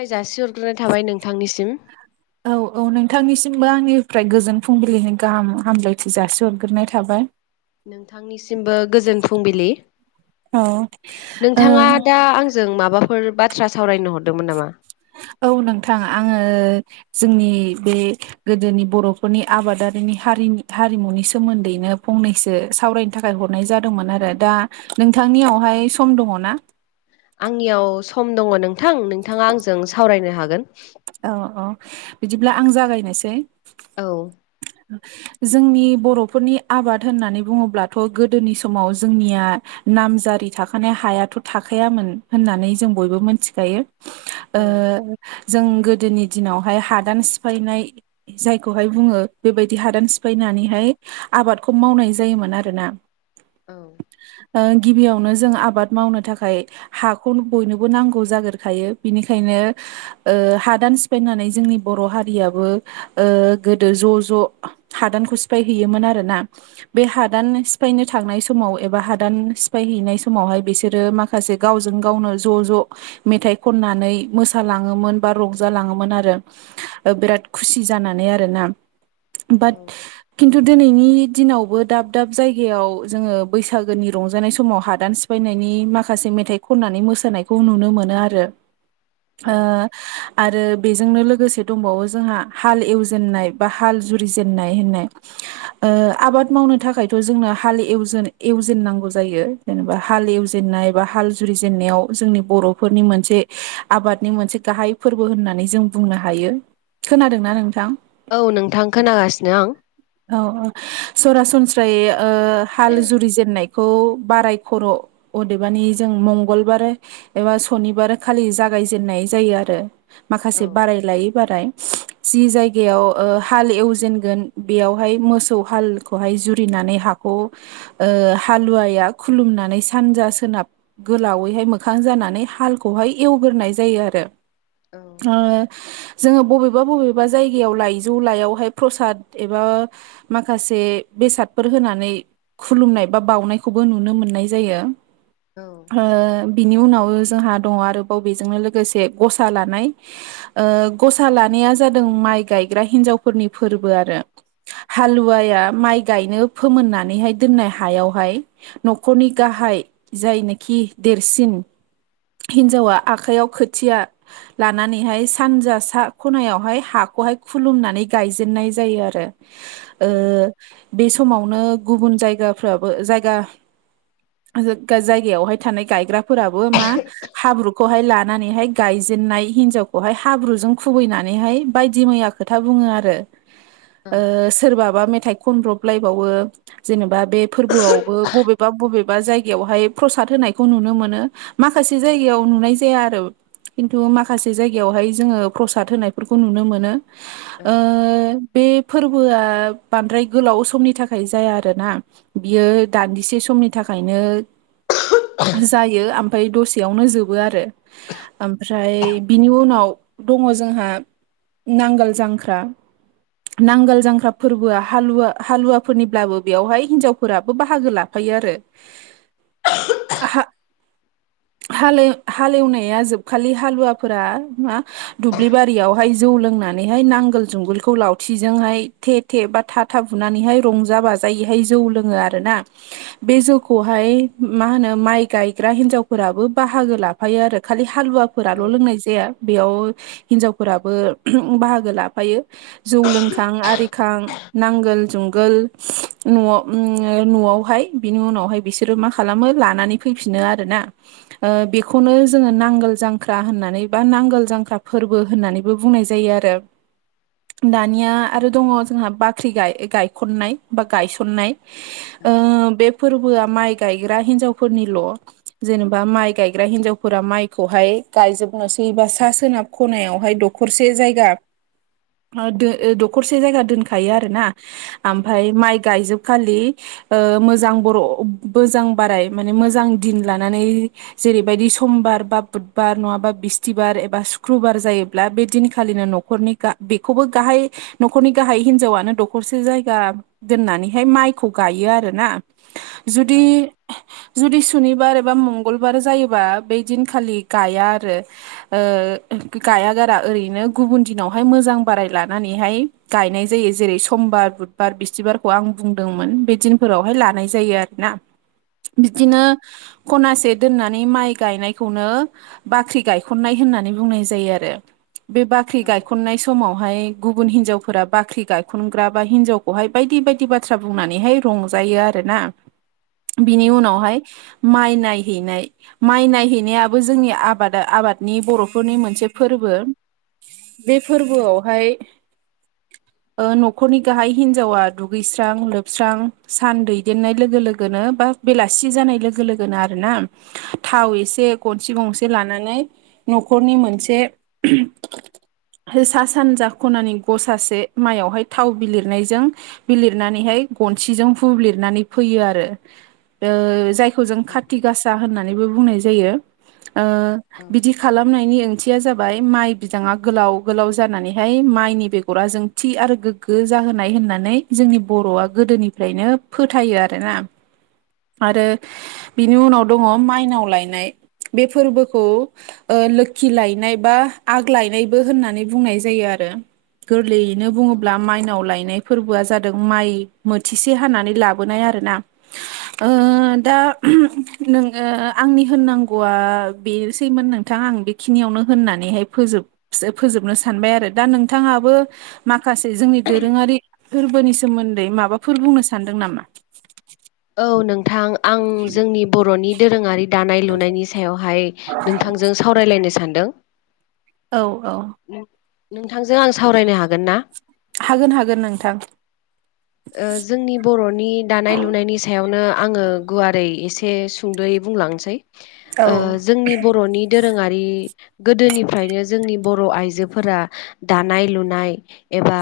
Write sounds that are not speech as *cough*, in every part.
बे जासिहरग्रोनाय थाबाय नोंथांनिसिम औ औ नोंथांनिसिमबो आंनिफ्राय गोजोन फुंबिलिनि गाहाम हामलायथि जासिहरग्रोनाय थाबाय। नोंथांनिसिमबो गोजोन फुंबिलि औ ओ नोंथाङा दा आंजों माबाफोर बाथ्रा सावरायनो हरदोंमोन नामा? *inaudible* औ नोंथां आङो जोंनि बे गोदोनि बर'फोरनि आबादारिनि हारि हारिमुनि सोमोन्दैनो फंनैसो सावरायनो थाखाय हरनाय जादोंमोन आरो दा नोंथांनि यावहाय सम दङ ना? आंनियाव सम दङ नोंथां नोंथाङा आंजों सावरायनो हागोन। औ औ बिदिब्ला आं जागायनोसै औ जोंनि बर'फोरनि आबाद होननानै बुङोब्लाथ' गोदोनि समाव जोंनिया नामजारि थाखानाय हायाथ' थाखायामोन होननानै जों बयबो मोनथिखायो। ओ जों गोदोनि दिनावहाय हादान सिफायनाय जायखौहाय बुङो बेबायदि हादान सिफायनानैहाय आबादखौ मावनाय जायोमोन आरोना। औ ओ गिबियावनो जों आबाद मावनो थाखाय हाखौ बयनोबो नांगौ जाग्रोखायो। बिनिखायनो हादान सिफायनानै जोंनि बर' हारियाबो गोदो ज' ज ज' हादानखौ सिफायहैयोन आरोना बे हादान सिफायनो थांनाय समाव एबा हादान सिफायहैनाय समावहाय बिसोरो माखासे गावजों गावनो ज' ज' मेथाइ खननानै मोसालाङोमोन बा रंजालाङोमोन आरो बिराद खुसि जानानै आरोना औ बाद कि खिन्थु दिनैनि दिनावबो दाब दाब जायगायाव जोङो बैसागोनि रंजानाय समाव हादान सिफायनाय नि माखासे मेथाइ खननानै मोसानायखौ नुनो मोनो आरो। औ आरो बेजोंनो लोगोसे दंबावो जोंहा हाल एवजेननाय बा हाल जुरि जेननाय होननाय आबाद मावनो थाखायथ' जों हाल नांगौ जायो जेनेबा हाल एवजेननाय बा हाल जुरिजेनन्नायाव जोंनि बर'फोरनि मोनसे आबादनि मोनसे गाहाय फोरबो होननानै जों बुंनो हायो खोनादोंना नोंथां औ नोंथां खोनागासिनो आं औ-औ सरासनस्रायै हाल जुरि जेननाय खौ बाराय खर' अदेबानि जों मंगलबार एबा सनिबार खालि जाग यजेनाय जायो आरो औ माखासे बाराय लायै बाराय जि जायगायाव ओ हाल एवजेनगोन बेयावहाय मोसौ हालखौहाय जुरिनानै हाखौ हालुवाया खुलुमनानै सानजा सोनाब गोलावैहाय मोखां जानानै हालखौहाय एवग्रो नाय जायो आरो औ ओ जोङो बबेबा बबेबा जायगायाव ला इजौ लायावहाय प्रसाद एबा माखासे बेसादफोर होनानै खुलुमनाय बा बनायखौबो नुनो मोननाय जायो औ बिनि उनाव जोंहा दङ आरोबाव बेजोंनो लोगोसे गसा लानाय गसा लानाया जादों माइ गायग्रा हिनजावफोरनि फोरबो आरो हालुवाया माइ गायनो फोमोननानैहाय दोननाय हायावहाय न'खरनि गाहाय जायनोखि देरसिन हिन्जावा आखायाव खोथिया लानानैहाय सानजा सा खनायावहाय हाखौहाय खुलुमनानै गायजेननाय जायो आरो ओ बे समावनो गुबुन जायगाफ्राबो जायगा जायगायावहाय थानाय गायग्राफोराबो मा हाब्रुखौहाय लानानैहाय गायजे नाय हिनजावखौहाय हाब्रुजों खुबैनानैहाय बायदि मैया खोथा बुङो आरो औ ओ सोरबाबा मेथाइ खनब्रबलायबावो जेनेबा बे फोरबोआवबो बबेबा बबेबा जायगायावहाय प्रसाद होन नायखौ नुनो मोनो माखासे जायगायाव नुनाय जाया आरो खिन्थु माखासे जायगायावहाय जोङो प्रसाद होनायफोरखौ नुनो मोनो ओ बे फोरबोआ बांद्राय गोलाव समनि थाखाय जाया आरोना बियो दान्दिसे सम समनि थाखायनो जायो ओमफ्राय दसेयावनो जोबो आरो ओमफ्राय बिनि उनाव दङ जोंहा नांगोल जांख्रा नांगोल जांख्रा फोरबोआ हालुवा हालुवाफोरनिब्लाबो बेवहाय हिनजावफोराबो बाहागो लाफायो आरो हाल हालेवनाया जोबखालि हालुवाफोरा मा दुब्लि बारियावहाय जौ लोंनाय नांगोल जुंगोलखौ लावथिजोंहाय थे थे बा था था बुनानैहाय रंजा बाजायै जौ लोङो आरोना बे जौखौहाइ मा होनो माइ गायग्रा हिनजावफोराबो बा बाहागो लाफायो आरो खालि हालुवाफोराल' लोंनाय जाया बेयाव हिनजावफोराबो बाहागो लाफायो जौ लोंखां आरिखां नांगोल जुंगोल न'आव न'आवहाय बिनि उनावहाय बिसोरो मा खालामो लानानै फैफिनो आरोना बेखौनो जोङो नांगोल जांख्रा होननानै बा नांगोल जांख्रा फोरबो होननानैबो बुंनाय जायो आरो दानिया आरो दङ जोंहा बाख्रि गायखननाय बा गायसननाय आ बे फोरबोआ माइ गायग्रा हिनजावफोरनिल' जेनेबा माइ गायग्रा हिन्जावफोरा माइखौहाय गायजोबनोसैबा सा सोनाब खनायावहाय दखरसे जायगा दखरसे जायगा दोनखायो आरो ना ओमफ्राय माइ गायजोब खालि मोजां बर' मोजां बाराय माने मोजां दिन लानानै जेरैबायदि समबार बा बुधबार नङाबा बिस्थिबार एबा सुक्रुबार जायो बे दिनखालिनो न'खरनि बेखौबो गाहाय न'खरनि गाहाय हिनजावनो दखरसे जायगा दोननानैहाय माइखौ गायो आरोना जुदि जुदि सुनिबार एबा मंगलबार जायोबा बै दिनखालि गाया आरो ओ गाया ओरैनो गुबुन दिनावहाय मोजां बाराय लानानैहाय गायनाय जायो जेरै समबार बुधबार बिसथिबारखौ आं बुंदोंमोन बे दिनफोरावहाय लानाय जायो आरोना । बिदिनो खनासे दोननानै माइ गायनायखौनो बाख्रि गायखननाय होननानै बुंनाय जायो आरो । बे बाख्रि गायखननाय समाव हाय गुबुन हिनजावफोरा बाख्रि गायखनग्रा बा हिनजावखौहाय बायदि बायदि बाथ्रा बुंनानैहाय रंजायो । आरोना बिनि उनावहाय माइ नायहैनाय माइ नायहैनायाबो जोंनि आबादा आबादनि बर'फोरनि मोनसे फोरबो । बे फोरबोआवहाय न'खरनि गाहाय हिन्जावा दुगैस्रां लोबस्रां सान दैदेननाय लोगो लोगोनो बा बेलासे जानाय लोगो लोनोनो आरोना थाव इसे गनसि गंसे लानानै न'खरनि मोनसे सा सानजा खनानि गसासे माइयावहाय थाव बिलिरनायजों बिलिरनानैहाय गनसिजों बुब्लिबनानै फैयो आरो जाय जायखौ जों काति गासा होन्नानैबो बुंनाय जायो ओ औ बिदि खालामनायनि ओं माइ बिदाङा गोलाव गोलाव जानानैहाय माइनि बेगरा जोंथि आरो गोग्गो जाहोनाय होननानै जोंनि बर'आ गोदोनिफ्रायनो फोथायो आरोना । आरो बिनि उनाव दङ माइनाव लायनाय । बे फोरबोखौ ओ लोखि लायनाय बा आग लायनायबो होननानै बुंनाय जायो आरो । गोरलैयैनो औ बुङोब्ला माइनाव लायनाय फोरबोआ जादों माइ मोथिसे हानानै लाबोनाय आरोना दा नों आंनि होननांगौआ बेसैमोन नोंथां आं बेखिनियावनो होननानैहाय फोजोब फोजोबनो सानबाय आरो दा नोंथाङाबो मा माखासे जोंनि दोरोङारि फोरबोनि सोमोन्दै माबाफोर बुंनो सानदों नामा? औ नोंथां आं जोंनि बर'नि दोरोङारि दानाय लुनायनि सायावहाय नोंथांजों सावरायलायनो सान्दों । औ औ नोंथांजों आं सावरायनो हागोन ना? हागोन हागोन नोंथां ओ जोंनि बर'नि दानाय लुनायनि सायावनो आङो गुवारै एसे सुंद'यै बुंलांनोसै । ओ औ जोंनि बर'नि दो- रोङारि गोदोनिफ्रायनो जोंनि बर' आइजोफोरा दानाय लुनाय ए- बा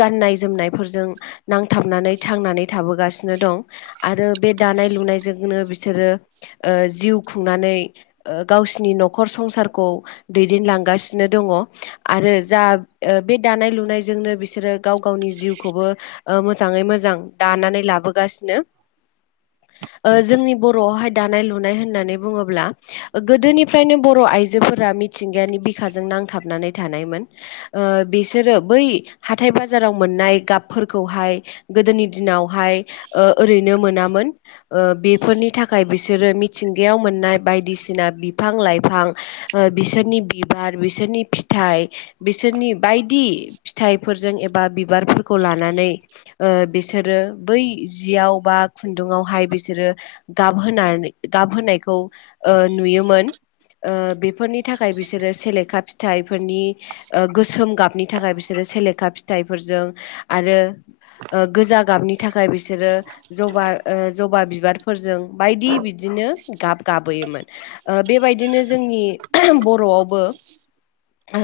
गाननाय जोमनायफोरजों नांथाबनानै थांनानै थाबोगासिनो दं । आरो बे दानाय लुनायजोंनो बिसोरो ओ जिउ खुंनानै ओ गावसिनि न'खर संसारखौ दैदेनलांगासिनो दङ आरो जा ओ बे दानाय लुनाय जोंनो बिसोरो गाव गावनि जिउखौबो ओ मोजाङै मोजां दानानै लाबोगासिनो *inaudible* ओ जोंनि बर'आवहाय दानाय लुनाय होननानै बुङोब्ला ओ गोदोनिफ्रायनो बर' आइजो फोरा मिथिंगानि बिखाजों नांथाबनानै थानायमोन ओ बिसोरो बै हाथाइ बा- जाराव मोननाय गाबफोरखौहाय गोदोनि दिनावहाय ओ ओरैनो मोनामोन ओ बेफोरनि थाखाय बिसोरो मिथिंगायाव मोननाय बायदिसिना बि- बिफां लाइफां ओ बिसोरनि बिबार बिसोरनि फिथाइ बिसोरनि बायदि फिथाइफोरजों एबा बिबारफोरखौ लानानै ओ बिसोरो बै जियाव बा खुन्दुङावहाय बिसोरो गाबहोनानै गाबहोनायखौ ओ नुयो- मोन ओ बेफोरनि थाखाय बिसोरो सेलेखा फिथाइफोरनि ओ गोसोम गाबनि थाखाय बिसोरो सेलेखा फिथाइफोरजों आरो ओ गोजा गाबनि थाखाय बिसोर बिसोरो जबा ओ जबा बिबारफोरजों बायदि बिदिनो गाब गाबोयोमोन ओ बेबायदिनो जोंनि बर'आवबो ओ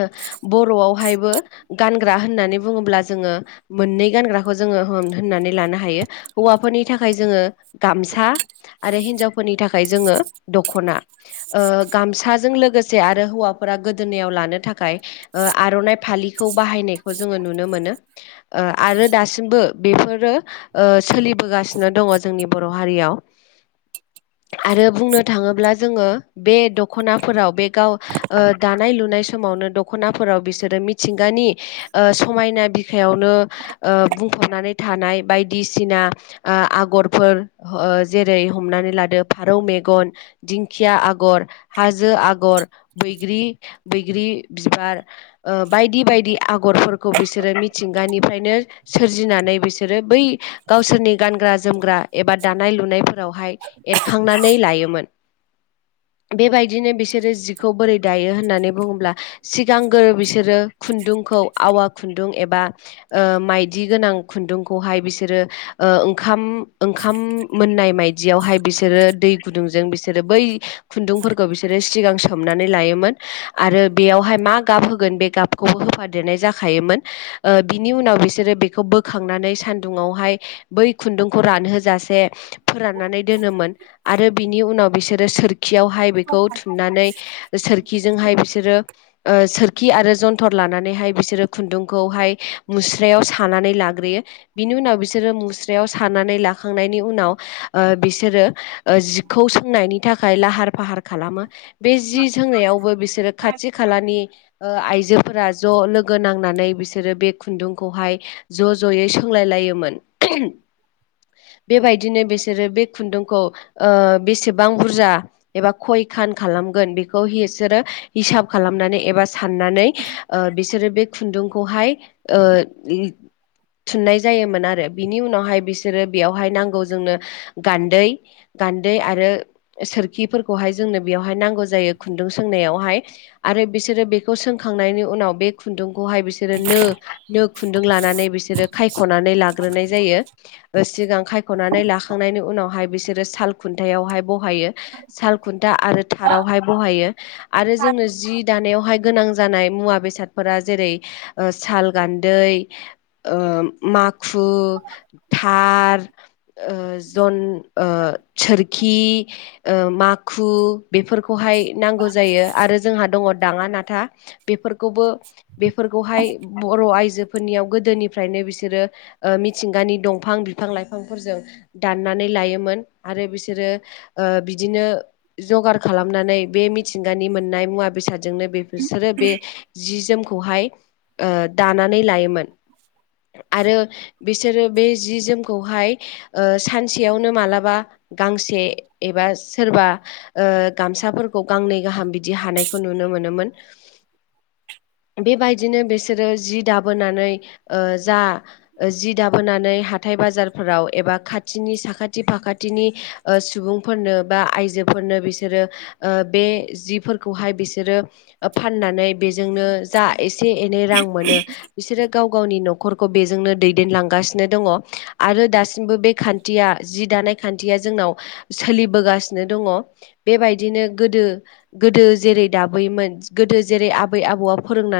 बर'आवहायबो गानग्रा होननानै बुङोब्ला जोङो मोननै गानग्रा बेखौ जोङो होन होननानै लानो हायो। हौवाफोरनि थाखाय जोङो गामसा आरो हिनजावफोरनि थाखाय जोङो दख'ना ओ गामसाजों लोगोसे आरो हौवाफोरा गोदोनायाव लानो थाखाय ओ आर'नाइ फा- फालिखौ बाहायनायखौ जोङो नुनो मोन ओ आरो दासिमबो बेफोरो ओ सोलिबोगासिनो दङ जोंनि बर' हारियाव *inaudible* आरो बुंनो थाङोब्ला जोङो बे दख'नाफोराव बे गाव ओ दानाय लुनाय समाव दख'नाफोराव बिसोरो मिथिंगानि ओ समायना बिखायावनो ओ बुंफब- नानै थानाय बाय- दिसिना आ आगरफोर ओ जेरै हमनानै लादो फारौ मेगन दिंखिया आगर हाजो आगर बैग्रि बैग्रि बिबार ओ ओ बायदि बायदि आगरफोरखौ बिसोरो मिथिंगानिफ्रायनो सोरजिनानै बिसोरो बै गावसोरनि गानग्रा जोमग्रा एबा दानाय लुनायफोरावहाय एरखांनानै लायोमोन। *inaudible* बेबायदिनो बिसोरो जिखौ बोरै दायो होननानै बुङोब्ला सिगांगोरो बिसोरो खुन्दुं खौ आवा खुन्दुं एबा ओ माइदि गोनां खुुंन्दुंखौहाय बिसो- सोरो ओ ओंखाम ओंखाम मोननाय मायदियावहाय बिसोरो दै गुदुंजों बिसोरो बै खुन्दुंफोरखौ बिसोरो सिगां सोमनानै लायोमोन आरो बेयावहाय मा गाब होगोन? बे गाबखौबो होफादेरनाय जाखायोम ओ बिनि उनाव बिसोरो बेखौ बोखांनानै सान- दुङावहाय बै खुन्दुंखौ रानहोजासे फोराननानै दोनोन आरो बिनि उनाव बिसोरो सोरखियावहाय बेखौ थुननानै सोरखिजोंहाय बिसोरो ओ सोरखि खि आरो जन्थर लानानैहाय बिसोरो खुन्दुंखौहाय मुस्रायाव सानानै लाग्रोयो। बिनि उनाव बिसोरो मुस्रायाव सानानै लाखांनायनि उनाव ओ बिसोरो ओ जिखौ सोंनायनि थाखाय लाहार फाहार खालामो बे जि सोंनायावबो बिसोरो खाथि खालानि ओ आइजोफोरा ज' लोगो नांनानै बिसोरो बे खुनदुंखौहाय ज' ज'यै सोंलाय लायोमोन। बेबायदिनो बिसोरो बे खुनदुंखौ ओ बेसेबां बुरजा एबा खयखान खान खालामगोन बेखौ बिसोरो हिसाब खालामनानै एबा साननानै ओ बिसोरो बे खुनदुंखौहाय ओ *inaudible* थुननाय जायोमोन आरो बिनि उनावहाय बिसोरो बेयावहाय नांगौ जोंनो गानदै गान दै आरो सोरखिफोरखौहाय जोंनो बेयावहाय नौ जायो खुनदुं सोंनायावहाय आरो बि सोरो बेखौ सोंखांनायनि उनाव बे खुनदुंखौहाय बिसोरो नो नो खुनदुं लानानै बिसोरो खायख'नानै लाग्रोनाय जायो सिगां खायख'नानै लाखांनायनि उनावहाय बिसोरो साल खुन थायावहाय बहायो साल खुनथा आरो थारावहाय बायो आरो जोंनो जि दानायावहाय गोनां जानाय मुवा बेसादफोरा जेरै साल गानदै ओ माखु थार ओ जन सोर खि ओ माखु बेफोरखौहाय नांगौ जायो आरो जोंहा दङ। दाङा ना बेफोरखौबो बेफोरखौहाय बर' आइजोफोरनियाव गोदोनिफ्रायनो बिसोर सोरो मिथिंगानि दंफां बिफां लाइफांफोरजों दाननानै लायोमोन आरो बिसोरो बिदिनो जगार खालामनानै बे मिथिंगानि मोननाय मुवा बेसादजोंनो बेसोरो बे जि जोमखौहाय ओ दानानै लायोमोन। आरो बिसोरो बे जि जोमखौहाय ओ सानसेयावनो मालाबा गां से एबा सोरबा गामसाफोरखौ गांनै गाहाम बिदि हानायखौ नुनो मोनो। मोन *inaudible* बेबायदिनो बिसोरो जि दाबोनानै ओ जा जि दाबोनानै हाथाय बाजारफोराव एबा खाथिनि साखाथि फाखाथिनि ओ सुबुंफोरनो बा आइजोफोरनो बिसोरो ओ बे जिफोरखौहाय बिसोरो फाननानै बेजोंनो जा एसे एनै रां मोनो बिसोरो गाव गावनि न'ख न'खरखौ बेजोंनो दैदेनलांगासिनो दङ आरो दासिमबो बे खानथिया जि दानाय खानथिया जोंनाव सोलिबोगासिनो दङ बेबायदिनो गोदो गोदो जेरै दाबो गोदो जेरै आबै आबौया फोरोंनानै